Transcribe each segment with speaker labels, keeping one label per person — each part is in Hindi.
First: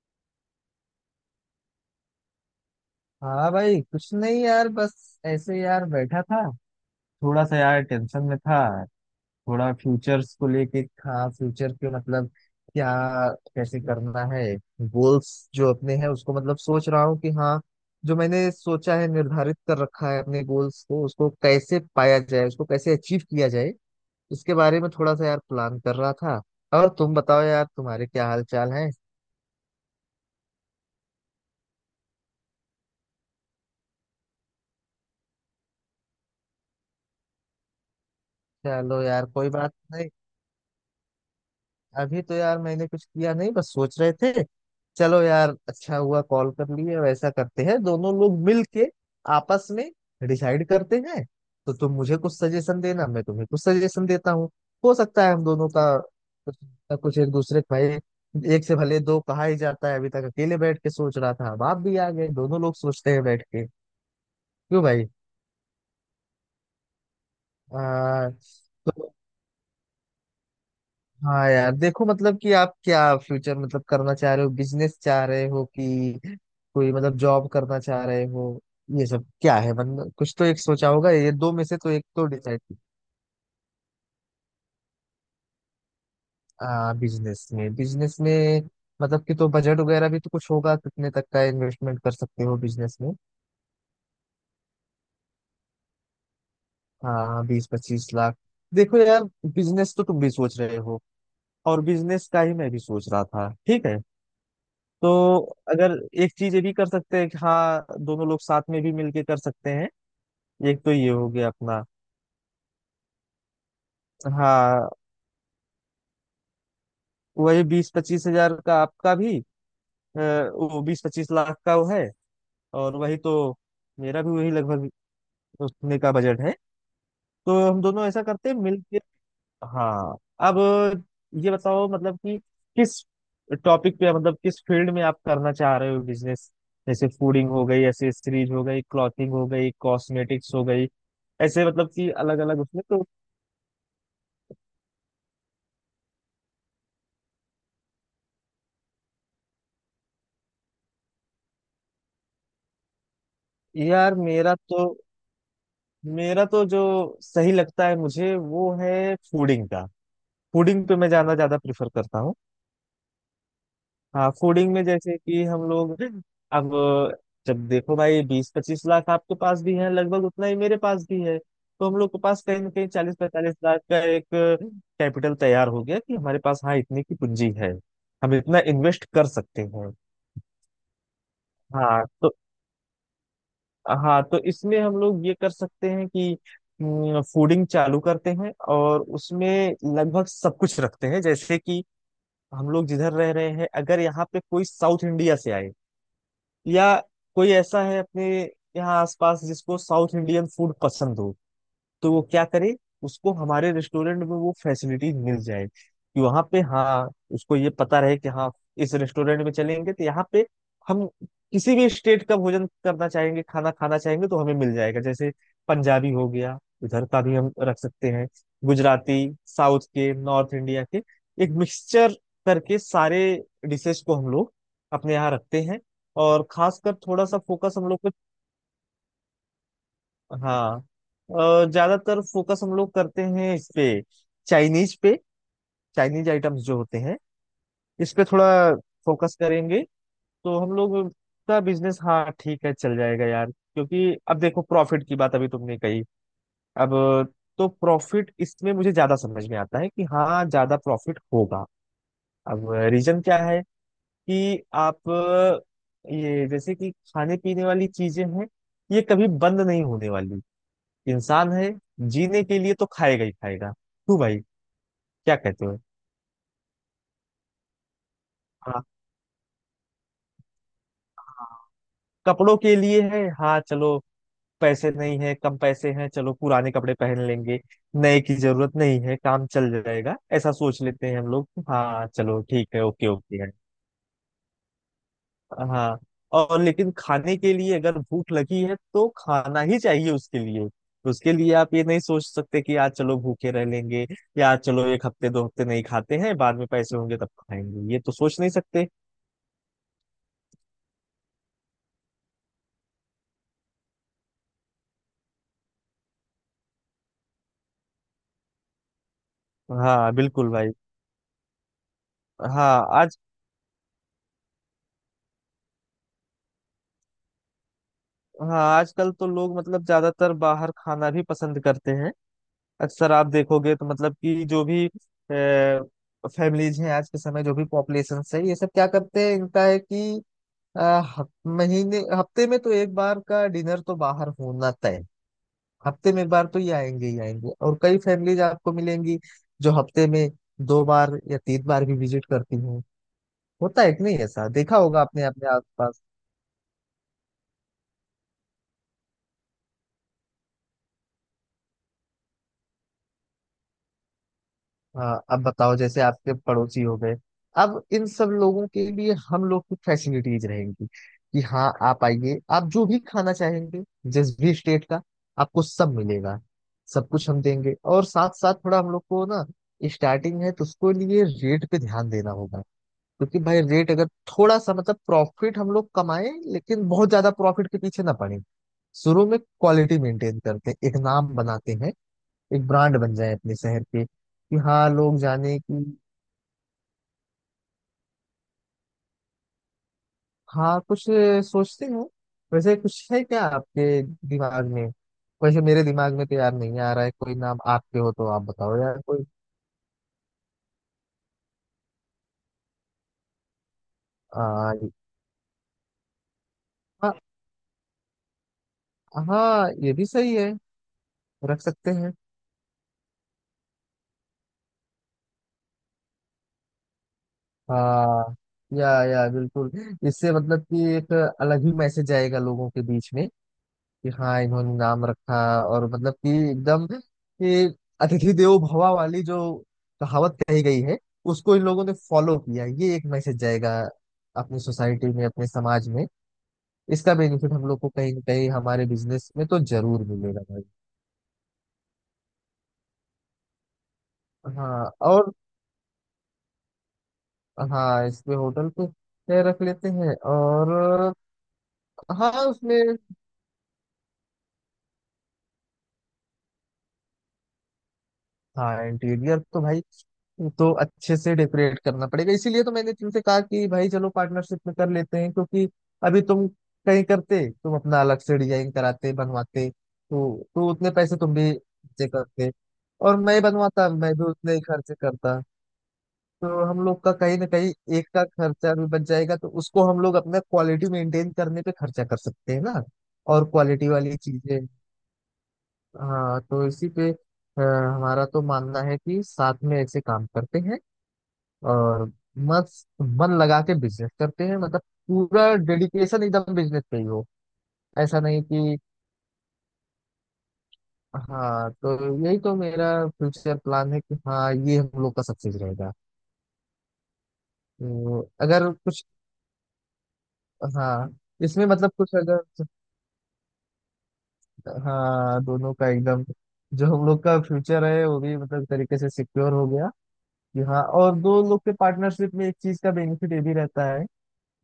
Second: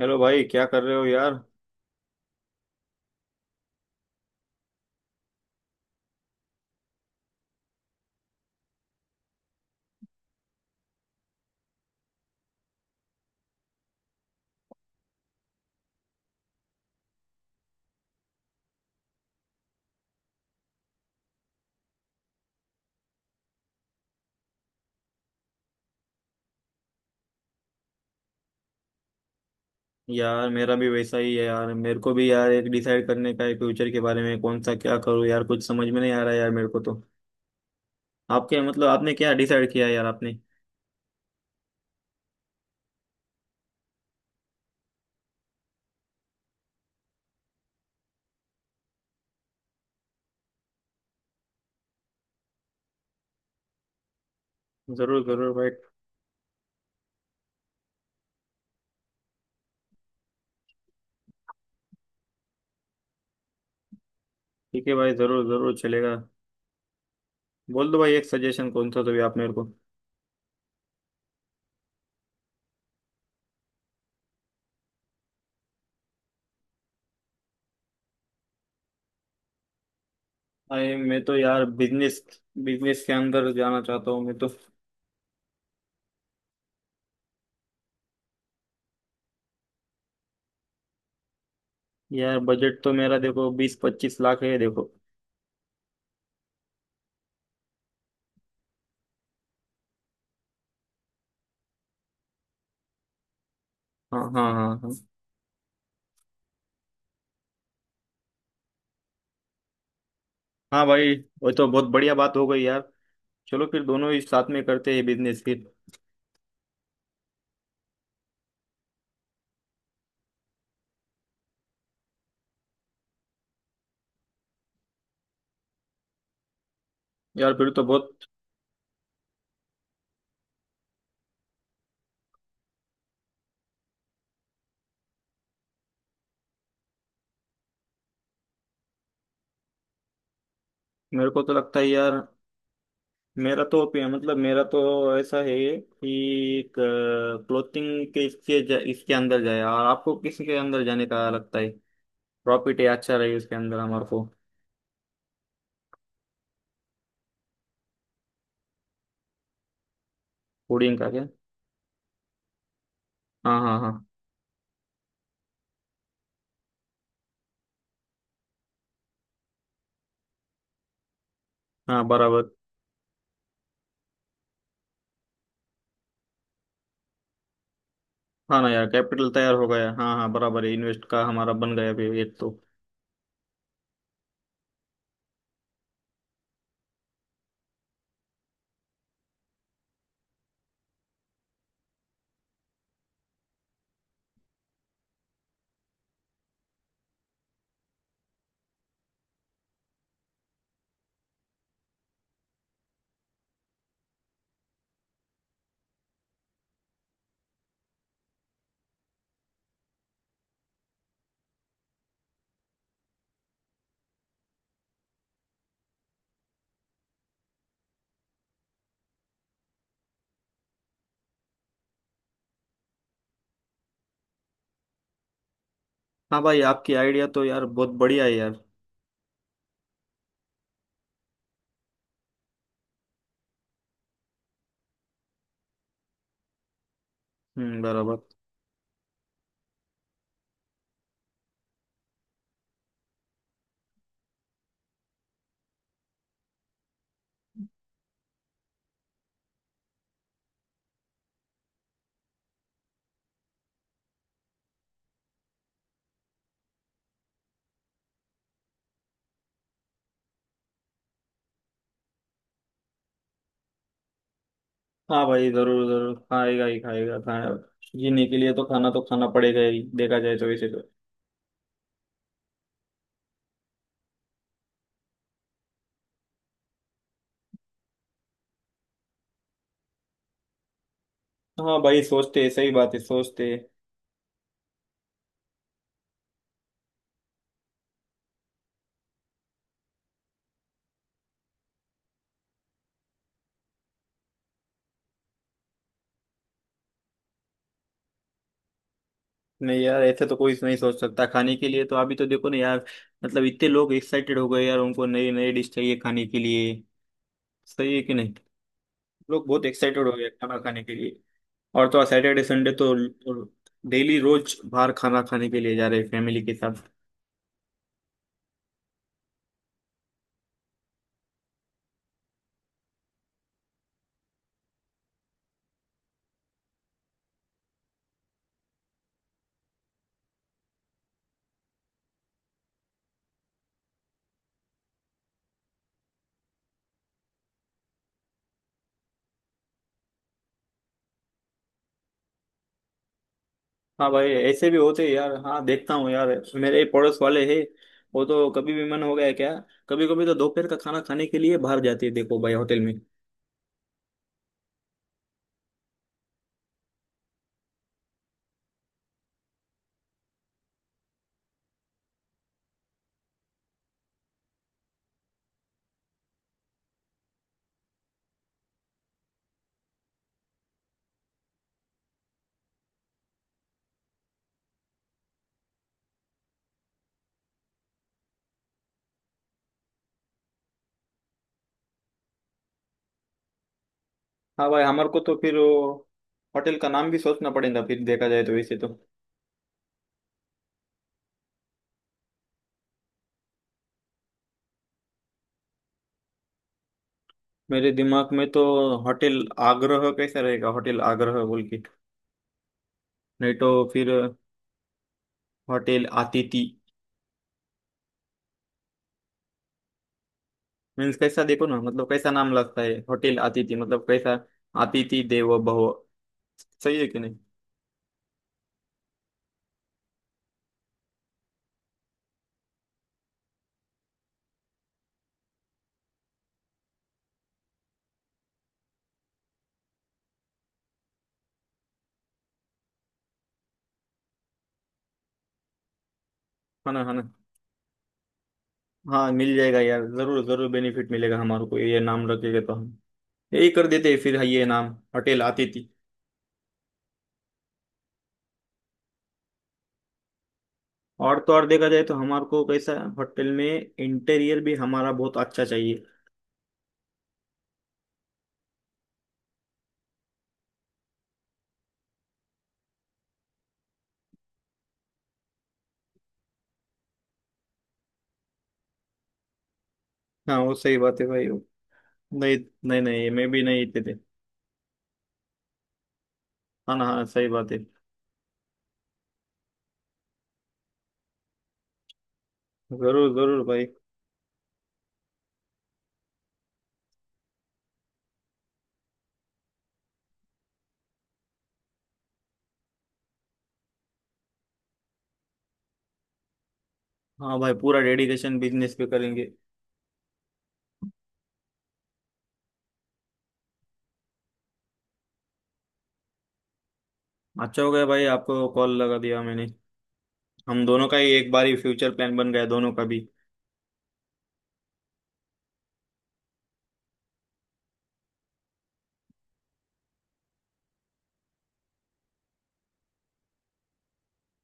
Speaker 1: हेलो भाई क्या कर रहे हो यार।
Speaker 2: हाँ भाई, कुछ नहीं यार, बस ऐसे यार बैठा था। थोड़ा सा यार टेंशन में था। थोड़ा फ्यूचर्स को लेके। हाँ, फ्यूचर के मतलब क्या, कैसे करना है। गोल्स जो अपने हैं उसको मतलब सोच रहा हूँ कि हाँ, जो मैंने सोचा है, निर्धारित कर रखा है अपने गोल्स को, उसको कैसे पाया जाए, उसको कैसे अचीव किया जाए, इसके बारे में थोड़ा सा यार प्लान कर रहा था। और तुम बताओ यार, तुम्हारे क्या हाल चाल है।
Speaker 1: यार मेरा भी वैसा ही है यार, मेरे को भी यार एक डिसाइड करने का है फ्यूचर के बारे में कौन सा क्या करूँ यार, कुछ समझ में नहीं आ रहा है यार मेरे को तो। आपके मतलब
Speaker 2: चलो
Speaker 1: आपने
Speaker 2: यार,
Speaker 1: क्या
Speaker 2: कोई
Speaker 1: डिसाइड
Speaker 2: बात
Speaker 1: किया है यार
Speaker 2: नहीं।
Speaker 1: आपने।
Speaker 2: अभी तो यार मैंने कुछ किया नहीं, बस सोच रहे थे। चलो यार, अच्छा हुआ कॉल कर लिए। वैसा करते हैं, दोनों लोग मिल के आपस में डिसाइड करते हैं। तो तुम मुझे कुछ सजेशन देना, मैं तुम्हें कुछ सजेशन देता हूँ। हो
Speaker 1: जरूर
Speaker 2: सकता है हम
Speaker 1: जरूर
Speaker 2: दोनों
Speaker 1: भाई।
Speaker 2: का कुछ ना कुछ एक दूसरे का। एक से भले दो कहा ही जाता है। अभी तक अकेले बैठ के सोच रहा था, अब आप भी आ गए, दोनों लोग सोचते हैं बैठ के। क्यों
Speaker 1: ठीक है
Speaker 2: भाई?
Speaker 1: भाई, जरूर जरूर चलेगा। बोल दो भाई एक
Speaker 2: आ,
Speaker 1: सजेशन कौन सा तो
Speaker 2: तो
Speaker 1: भी आप मेरे को।
Speaker 2: हाँ यार, देखो, मतलब कि आप क्या फ्यूचर मतलब करना चाह रहे हो, बिजनेस चाह रहे हो कि कोई मतलब जॉब करना चाह रहे हो। ये सब क्या है मतलब? कुछ तो एक सोचा
Speaker 1: अरे
Speaker 2: होगा,
Speaker 1: मैं
Speaker 2: ये
Speaker 1: तो
Speaker 2: दो
Speaker 1: यार
Speaker 2: में से तो एक
Speaker 1: बिजनेस
Speaker 2: तो डिसाइड।
Speaker 1: बिजनेस के अंदर जाना चाहता हूँ मैं तो।
Speaker 2: हाँ, बिजनेस में बिजनेस में। मतलब कि तो बजट वगैरह भी तो कुछ होगा, कितने तक का इन्वेस्टमेंट कर
Speaker 1: यार
Speaker 2: सकते हो
Speaker 1: बजट तो
Speaker 2: बिजनेस में?
Speaker 1: मेरा देखो 20-25 लाख है देखो।
Speaker 2: हाँ, 20-25 लाख। देखो यार, बिजनेस तो तुम भी सोच रहे हो और बिजनेस का ही मैं भी सोच रहा था, ठीक है।
Speaker 1: हाँ हाँ हाँ हाँ।
Speaker 2: तो अगर एक चीज ये भी कर सकते हैं कि हाँ, दोनों लोग साथ में भी मिलके कर सकते हैं। एक
Speaker 1: हाँ
Speaker 2: तो ये
Speaker 1: भाई,
Speaker 2: हो गया
Speaker 1: वो तो बहुत
Speaker 2: अपना।
Speaker 1: बढ़िया बात हो गई यार। चलो फिर दोनों ही साथ में
Speaker 2: हाँ,
Speaker 1: करते हैं बिजनेस फिर।
Speaker 2: वही 20-25 हज़ार का आपका भी, वो 20-25 लाख का वो है, और वही तो मेरा भी वही लगभग उतने का बजट है।
Speaker 1: यार
Speaker 2: तो
Speaker 1: फिर
Speaker 2: हम
Speaker 1: तो
Speaker 2: दोनों ऐसा
Speaker 1: बहुत।
Speaker 2: करते हैं मिल। हाँ, अब ये बताओ मतलब कि किस टॉपिक पे मतलब किस फील्ड में आप करना चाह रहे हो बिजनेस? जैसे फूडिंग हो गई, एसेसरीज हो गई, क्लॉथिंग हो गई, कॉस्मेटिक्स हो गई,
Speaker 1: मेरे को तो
Speaker 2: ऐसे
Speaker 1: लगता है
Speaker 2: मतलब कि
Speaker 1: यार,
Speaker 2: अलग अलग उसमें तो।
Speaker 1: मेरा तो ओपिनियन मतलब मेरा तो ऐसा है कि क्लोथिंग के इसके इसके अंदर जाए, और आपको किसके अंदर जाने का लगता है प्रॉफिट है, अच्छा रहे इसके अंदर हमारे
Speaker 2: यार
Speaker 1: को।
Speaker 2: मेरा तो, जो सही लगता है मुझे, वो है फूडिंग का। फूडिंग पे
Speaker 1: फूडिंग
Speaker 2: मैं
Speaker 1: का क्या।
Speaker 2: जाना ज्यादा प्रेफर करता हूँ।
Speaker 1: हाँ हाँ हाँ।
Speaker 2: हाँ, फूडिंग में जैसे कि हम लोग, अब जब देखो भाई, 20-25 लाख आपके पास भी है, लगभग उतना ही मेरे पास भी है, तो हम
Speaker 1: हाँ
Speaker 2: लोग के पास
Speaker 1: बराबर।
Speaker 2: कहीं ना कहीं 40-45 लाख का एक कैपिटल तैयार हो गया कि हमारे पास हाँ इतनी की पूंजी है, हम इतना
Speaker 1: हाँ ना यार,
Speaker 2: इन्वेस्ट कर
Speaker 1: कैपिटल तैयार
Speaker 2: सकते
Speaker 1: हो गया,
Speaker 2: हैं।
Speaker 1: हाँ हाँ बराबर है, इन्वेस्ट का हमारा बन गया
Speaker 2: हाँ
Speaker 1: अभी
Speaker 2: तो
Speaker 1: एक तो।
Speaker 2: हाँ तो इसमें हम लोग ये कर सकते हैं कि फूडिंग चालू करते हैं और उसमें लगभग सब कुछ रखते हैं। जैसे कि हम लोग जिधर रह रहे हैं, अगर यहाँ पे कोई साउथ इंडिया से आए, या कोई ऐसा है अपने यहाँ आसपास जिसको साउथ इंडियन फूड पसंद हो, तो वो क्या करे? उसको हमारे रेस्टोरेंट में वो फैसिलिटी मिल जाए कि वहां पे हाँ, उसको ये पता रहे कि हाँ, इस रेस्टोरेंट में चलेंगे तो यहाँ पे हम किसी भी स्टेट का भोजन करना चाहेंगे, खाना खाना चाहेंगे तो हमें मिल जाएगा। जैसे पंजाबी हो गया, इधर का भी हम रख सकते हैं, गुजराती, साउथ के, नॉर्थ इंडिया के, एक मिक्सचर करके सारे डिशेस को हम लोग अपने यहाँ रखते हैं।
Speaker 1: हाँ
Speaker 2: और
Speaker 1: भाई आपकी
Speaker 2: खासकर थोड़ा
Speaker 1: आइडिया
Speaker 2: सा
Speaker 1: तो यार
Speaker 2: फोकस हम
Speaker 1: बहुत
Speaker 2: लोग को,
Speaker 1: बढ़िया है यार।
Speaker 2: हाँ, और ज्यादातर फोकस हम लोग करते हैं इस पे, चाइनीज पे। चाइनीज आइटम्स जो होते हैं
Speaker 1: हम्म,
Speaker 2: इस
Speaker 1: बराबर।
Speaker 2: पे थोड़ा फोकस करेंगे, तो हम लोग का बिजनेस हाँ ठीक है चल जाएगा यार। क्योंकि अब देखो, प्रॉफिट की बात अभी तुमने कही। अब तो प्रॉफिट इसमें मुझे ज्यादा समझ में आता है कि हाँ, ज्यादा प्रॉफिट होगा। अब रीजन क्या है कि आप ये जैसे कि खाने पीने वाली चीजें हैं, ये कभी बंद नहीं होने वाली। इंसान है, जीने के लिए तो खाएगा ही खाएगा। क्यों भाई,
Speaker 1: हाँ
Speaker 2: क्या
Speaker 1: भाई,
Speaker 2: कहते हो?
Speaker 1: जरूर जरूर खाएगा ही खाएगा खाना। जीने के लिए
Speaker 2: हाँ,
Speaker 1: तो खाना पड़ेगा ही, देखा जाए तो वैसे तो।
Speaker 2: हाँ। कपड़ों के लिए है हाँ, चलो पैसे नहीं है, कम पैसे हैं, चलो पुराने कपड़े पहन लेंगे, नए की जरूरत नहीं है, काम चल जाएगा, ऐसा सोच लेते हैं हम लोग।
Speaker 1: हाँ भाई
Speaker 2: हाँ, चलो
Speaker 1: सोचते हैं, सही
Speaker 2: ठीक है,
Speaker 1: बात है
Speaker 2: ओके ओके
Speaker 1: सोचते
Speaker 2: है।
Speaker 1: हैं।
Speaker 2: हाँ, और लेकिन खाने के लिए अगर भूख लगी है तो खाना ही चाहिए। उसके लिए, उसके लिए आप ये नहीं सोच सकते कि आज चलो भूखे रह लेंगे, या आज चलो एक हफ्ते दो हफ्ते नहीं खाते हैं, बाद में पैसे होंगे तब खाएंगे, ये तो सोच नहीं सकते।
Speaker 1: नहीं यार, ऐसे तो कोई नहीं सोच सकता खाने के लिए तो, अभी तो देखो ना यार, मतलब इतने लोग एक्साइटेड हो गए यार, उनको नई नई डिश चाहिए खाने के लिए। सही है कि नहीं। लोग बहुत एक्साइटेड
Speaker 2: हाँ
Speaker 1: हो गए
Speaker 2: बिल्कुल
Speaker 1: खाना
Speaker 2: भाई।
Speaker 1: खाने के लिए। और तो सैटरडे संडे
Speaker 2: हाँ
Speaker 1: तो
Speaker 2: आज
Speaker 1: डेली रोज बाहर खाना खाने के लिए जा रहे हैं फैमिली के साथ।
Speaker 2: हाँ, आजकल तो लोग मतलब ज्यादातर बाहर खाना भी पसंद करते हैं। अक्सर आप देखोगे तो मतलब कि जो भी फैमिलीज हैं आज के समय, जो भी पॉपुलेशन है, ये सब क्या करते हैं, इनका है कि अ, हफ- महीने, हफ्ते में तो एक बार का डिनर तो बाहर होना तय है। हफ्ते में एक बार तो ये आएंगे ही आएंगे, और कई फैमिलीज आपको मिलेंगी जो हफ्ते में 2 बार या 3 बार भी विजिट करती हैं। होता है कि
Speaker 1: हाँ
Speaker 2: नहीं,
Speaker 1: भाई
Speaker 2: ऐसा
Speaker 1: ऐसे भी
Speaker 2: देखा होगा
Speaker 1: होते हैं
Speaker 2: आपने
Speaker 1: यार,
Speaker 2: अपने
Speaker 1: हाँ देखता
Speaker 2: आसपास।
Speaker 1: हूँ यार, मेरे पड़ोस वाले हैं, वो तो कभी भी मन हो गया क्या, कभी कभी तो दोपहर का खाना खाने के लिए बाहर जाते हैं देखो भाई होटल में।
Speaker 2: हाँ, अब बताओ, जैसे आपके पड़ोसी हो गए, अब इन सब लोगों के लिए हम लोग की फैसिलिटीज रहेंगी कि हाँ आप आइए, आप जो भी खाना चाहेंगे, जिस भी स्टेट का, आपको सब मिलेगा, सब कुछ हम देंगे। और साथ साथ थोड़ा हम लोग को ना, स्टार्टिंग है तो उसको लिए रेट पे ध्यान देना होगा। क्योंकि भाई रेट अगर थोड़ा सा, मतलब प्रॉफिट हम लोग कमाएं लेकिन बहुत ज्यादा प्रॉफिट के पीछे ना पड़े। शुरू में क्वालिटी मेंटेन करते हैं, एक नाम बनाते हैं, एक ब्रांड बन जाए अपने शहर के कि
Speaker 1: हाँ भाई
Speaker 2: हाँ
Speaker 1: हमारे
Speaker 2: लोग
Speaker 1: को तो फिर
Speaker 2: जाने
Speaker 1: वो
Speaker 2: कि।
Speaker 1: होटल का नाम भी सोचना पड़ेगा फिर, देखा जाए तो वैसे तो।
Speaker 2: हाँ, कुछ सोचते हो? वैसे कुछ है क्या आपके दिमाग में? वैसे मेरे दिमाग में तो यार नहीं आ रहा है कोई नाम,
Speaker 1: मेरे
Speaker 2: आपके हो तो
Speaker 1: दिमाग
Speaker 2: आप
Speaker 1: में तो
Speaker 2: बताओ यार कोई।
Speaker 1: होटल आग्रह कैसा रहेगा, होटल आग्रह बोल के, नहीं तो फिर
Speaker 2: आ,
Speaker 1: होटल अतिथि।
Speaker 2: हाँ, हाँ, ये भी सही है,
Speaker 1: मीन्स कैसा,
Speaker 2: रख
Speaker 1: देखो ना,
Speaker 2: सकते
Speaker 1: मतलब
Speaker 2: हैं।
Speaker 1: कैसा नाम लगता है होटल अतिथि, मतलब कैसा। अतिथि देवो भव, सही है कि नहीं।
Speaker 2: हाँ, या बिल्कुल। इससे मतलब कि एक अलग ही मैसेज आएगा लोगों के बीच में कि हाँ, इन्होंने नाम रखा, और मतलब कि एकदम कि अतिथि देवो भवा वाली जो कहावत कही गई है, उसको इन लोगों ने फॉलो किया, ये एक मैसेज जाएगा अपनी सोसाइटी में, अपने समाज में।
Speaker 1: है ना, है
Speaker 2: इसका
Speaker 1: ना।
Speaker 2: बेनिफिट हम लोग को कहीं ना कहीं हमारे बिजनेस
Speaker 1: हाँ
Speaker 2: में
Speaker 1: मिल
Speaker 2: तो
Speaker 1: जाएगा यार,
Speaker 2: जरूर मिलेगा
Speaker 1: जरूर
Speaker 2: भाई।
Speaker 1: जरूर बेनिफिट मिलेगा हमारे को, ये नाम रखेगा तो हम यही कर देते हैं फिर ये नाम,
Speaker 2: हाँ, और
Speaker 1: होटल अतिथि।
Speaker 2: हाँ, इस पे होटल पे ये रख लेते हैं और।
Speaker 1: और तो और, देखा जाए तो हमारे
Speaker 2: हाँ,
Speaker 1: को कैसा
Speaker 2: उसमें
Speaker 1: है, होटल में इंटीरियर भी हमारा बहुत अच्छा चाहिए।
Speaker 2: हाँ, इंटीरियर तो भाई, तो अच्छे से डेकोरेट करना पड़ेगा। इसीलिए तो मैंने तुमसे कहा कि भाई चलो पार्टनरशिप में कर लेते हैं, क्योंकि अभी तुम कहीं करते, तुम अपना अलग से डिजाइन कराते बनवाते तो
Speaker 1: हाँ
Speaker 2: तो
Speaker 1: वो
Speaker 2: उतने
Speaker 1: सही
Speaker 2: पैसे
Speaker 1: बात है
Speaker 2: तुम
Speaker 1: भाई।
Speaker 2: भी खर्चे करते,
Speaker 1: नहीं, नहीं
Speaker 2: और
Speaker 1: नहीं
Speaker 2: मैं
Speaker 1: मैं भी नहीं
Speaker 2: बनवाता
Speaker 1: इतने
Speaker 2: मैं
Speaker 1: थे।
Speaker 2: भी उतने ही खर्चे करता। तो हम
Speaker 1: हाँ
Speaker 2: लोग
Speaker 1: ना,
Speaker 2: का
Speaker 1: हाँ
Speaker 2: कहीं ना
Speaker 1: सही बात
Speaker 2: कहीं
Speaker 1: है।
Speaker 2: एक का खर्चा भी बच जाएगा, तो उसको हम लोग अपना क्वालिटी मेंटेन करने पे खर्चा कर सकते हैं ना,
Speaker 1: जरूर
Speaker 2: और
Speaker 1: जरूर भाई।
Speaker 2: क्वालिटी वाली चीजें। हाँ, तो इसी पे हमारा तो मानना है कि साथ में ऐसे काम करते हैं, और मस्त मन लगा के बिजनेस करते हैं। मतलब पूरा डेडिकेशन एकदम बिजनेस पे ही हो,
Speaker 1: हाँ भाई, पूरा
Speaker 2: ऐसा नहीं
Speaker 1: डेडिकेशन
Speaker 2: कि।
Speaker 1: बिजनेस पे करेंगे।
Speaker 2: हाँ, तो यही तो मेरा फ्यूचर प्लान है कि हाँ, ये हम लोग का सक्सेस रहेगा।
Speaker 1: अच्छा हो गया
Speaker 2: तो
Speaker 1: भाई आपको
Speaker 2: अगर
Speaker 1: कॉल
Speaker 2: कुछ,
Speaker 1: लगा दिया मैंने। हम दोनों
Speaker 2: हाँ,
Speaker 1: का ही एक
Speaker 2: इसमें
Speaker 1: बार ही
Speaker 2: मतलब
Speaker 1: फ्यूचर
Speaker 2: कुछ
Speaker 1: प्लान
Speaker 2: अगर,
Speaker 1: बन गया दोनों का भी।
Speaker 2: हाँ, दोनों का एकदम, जो हम लोग का फ्यूचर है वो भी मतलब तरीके से सिक्योर हो गया कि हाँ। और दो लोग के पार्टनरशिप में एक चीज का बेनिफिट ये भी रहता है,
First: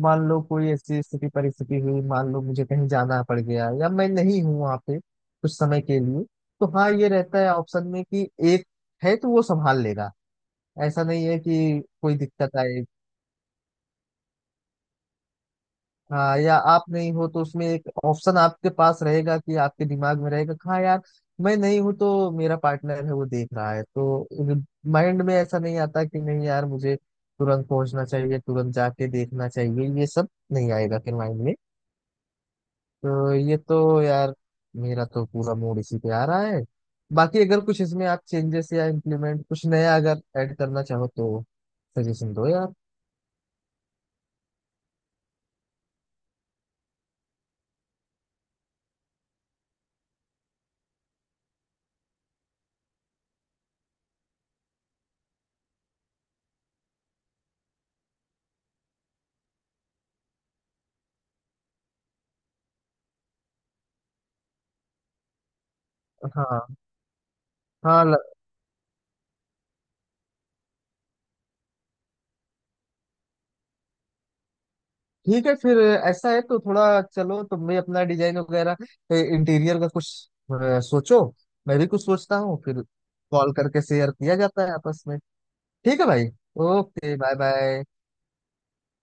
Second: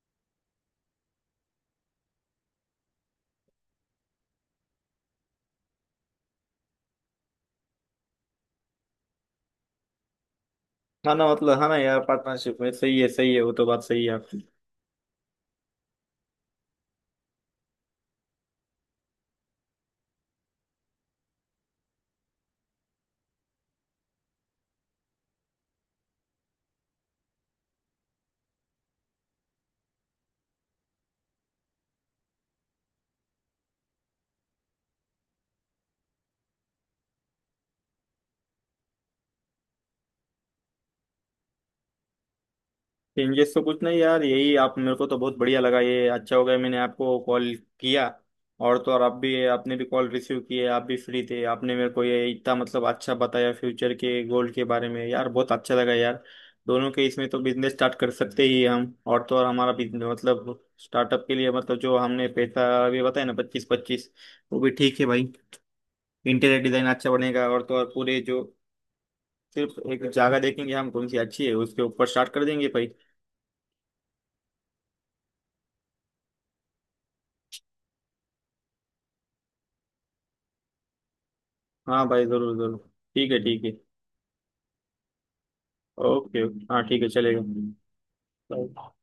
Speaker 2: मान लो कोई ऐसी स्थिति परिस्थिति हुई, मान लो मुझे कहीं जाना पड़ गया, या मैं नहीं हूँ वहां पे कुछ समय के लिए, तो हाँ, ये रहता है ऑप्शन में कि एक है तो वो संभाल लेगा, ऐसा
Speaker 1: हाँ
Speaker 2: नहीं
Speaker 1: ना,
Speaker 2: है
Speaker 1: मतलब हाँ ना
Speaker 2: कि
Speaker 1: यार,
Speaker 2: कोई दिक्कत
Speaker 1: पार्टनरशिप में
Speaker 2: आए।
Speaker 1: सही है, सही है, वो तो बात सही है आपकी।
Speaker 2: हाँ, या आप नहीं हो तो उसमें एक ऑप्शन आपके पास रहेगा, कि आपके दिमाग में रहेगा कि हाँ यार, मैं नहीं हूँ तो मेरा पार्टनर है, वो देख रहा है, तो माइंड में ऐसा नहीं आता कि नहीं यार मुझे तुरंत पहुंचना चाहिए, तुरंत जाके देखना चाहिए, ये सब नहीं आएगा फिर माइंड में। तो ये तो यार, मेरा तो पूरा मूड इसी पे आ रहा है। बाकी अगर कुछ इसमें आप चेंजेस या इम्प्लीमेंट कुछ नया अगर ऐड करना चाहो तो सजेशन दो यार।
Speaker 1: चेंजेस तो कुछ नहीं यार, यही, आप मेरे को तो बहुत बढ़िया लगा, ये अच्छा हो गया मैंने आपको कॉल किया। और तो और आप भी, आपने भी कॉल रिसीव किए, आप भी फ्री थे, आपने मेरे को ये इतना मतलब अच्छा बताया फ्यूचर के गोल के बारे में यार, बहुत अच्छा लगा यार। दोनों के इसमें तो बिजनेस स्टार्ट कर सकते ही हम, और तो और हमारा बिजनेस मतलब स्टार्टअप के लिए मतलब जो हमने पैसा अभी बताया ना, 25-25, वो भी ठीक है भाई। इंटीरियर
Speaker 2: हाँ
Speaker 1: डिजाइन अच्छा बनेगा, और तो और
Speaker 2: हाँ ल-
Speaker 1: पूरे जो सिर्फ एक जगह देखेंगे हम कौन सी अच्छी है उसके ऊपर स्टार्ट कर देंगे भाई।
Speaker 2: ठीक है फिर। ऐसा है तो थोड़ा चलो, तुम भी अपना डिजाइन वगैरह इंटीरियर का कुछ सोचो, मैं भी कुछ
Speaker 1: हाँ भाई
Speaker 2: सोचता
Speaker 1: जरूर
Speaker 2: हूँ,
Speaker 1: जरूर
Speaker 2: फिर
Speaker 1: ठीक है,
Speaker 2: कॉल
Speaker 1: ठीक है।
Speaker 2: करके शेयर किया जाता है आपस में। ठीक है भाई।
Speaker 1: ओके ओके, हाँ ठीक है
Speaker 2: ओके, बाय
Speaker 1: चलेगा।
Speaker 2: बाय।
Speaker 1: Bye.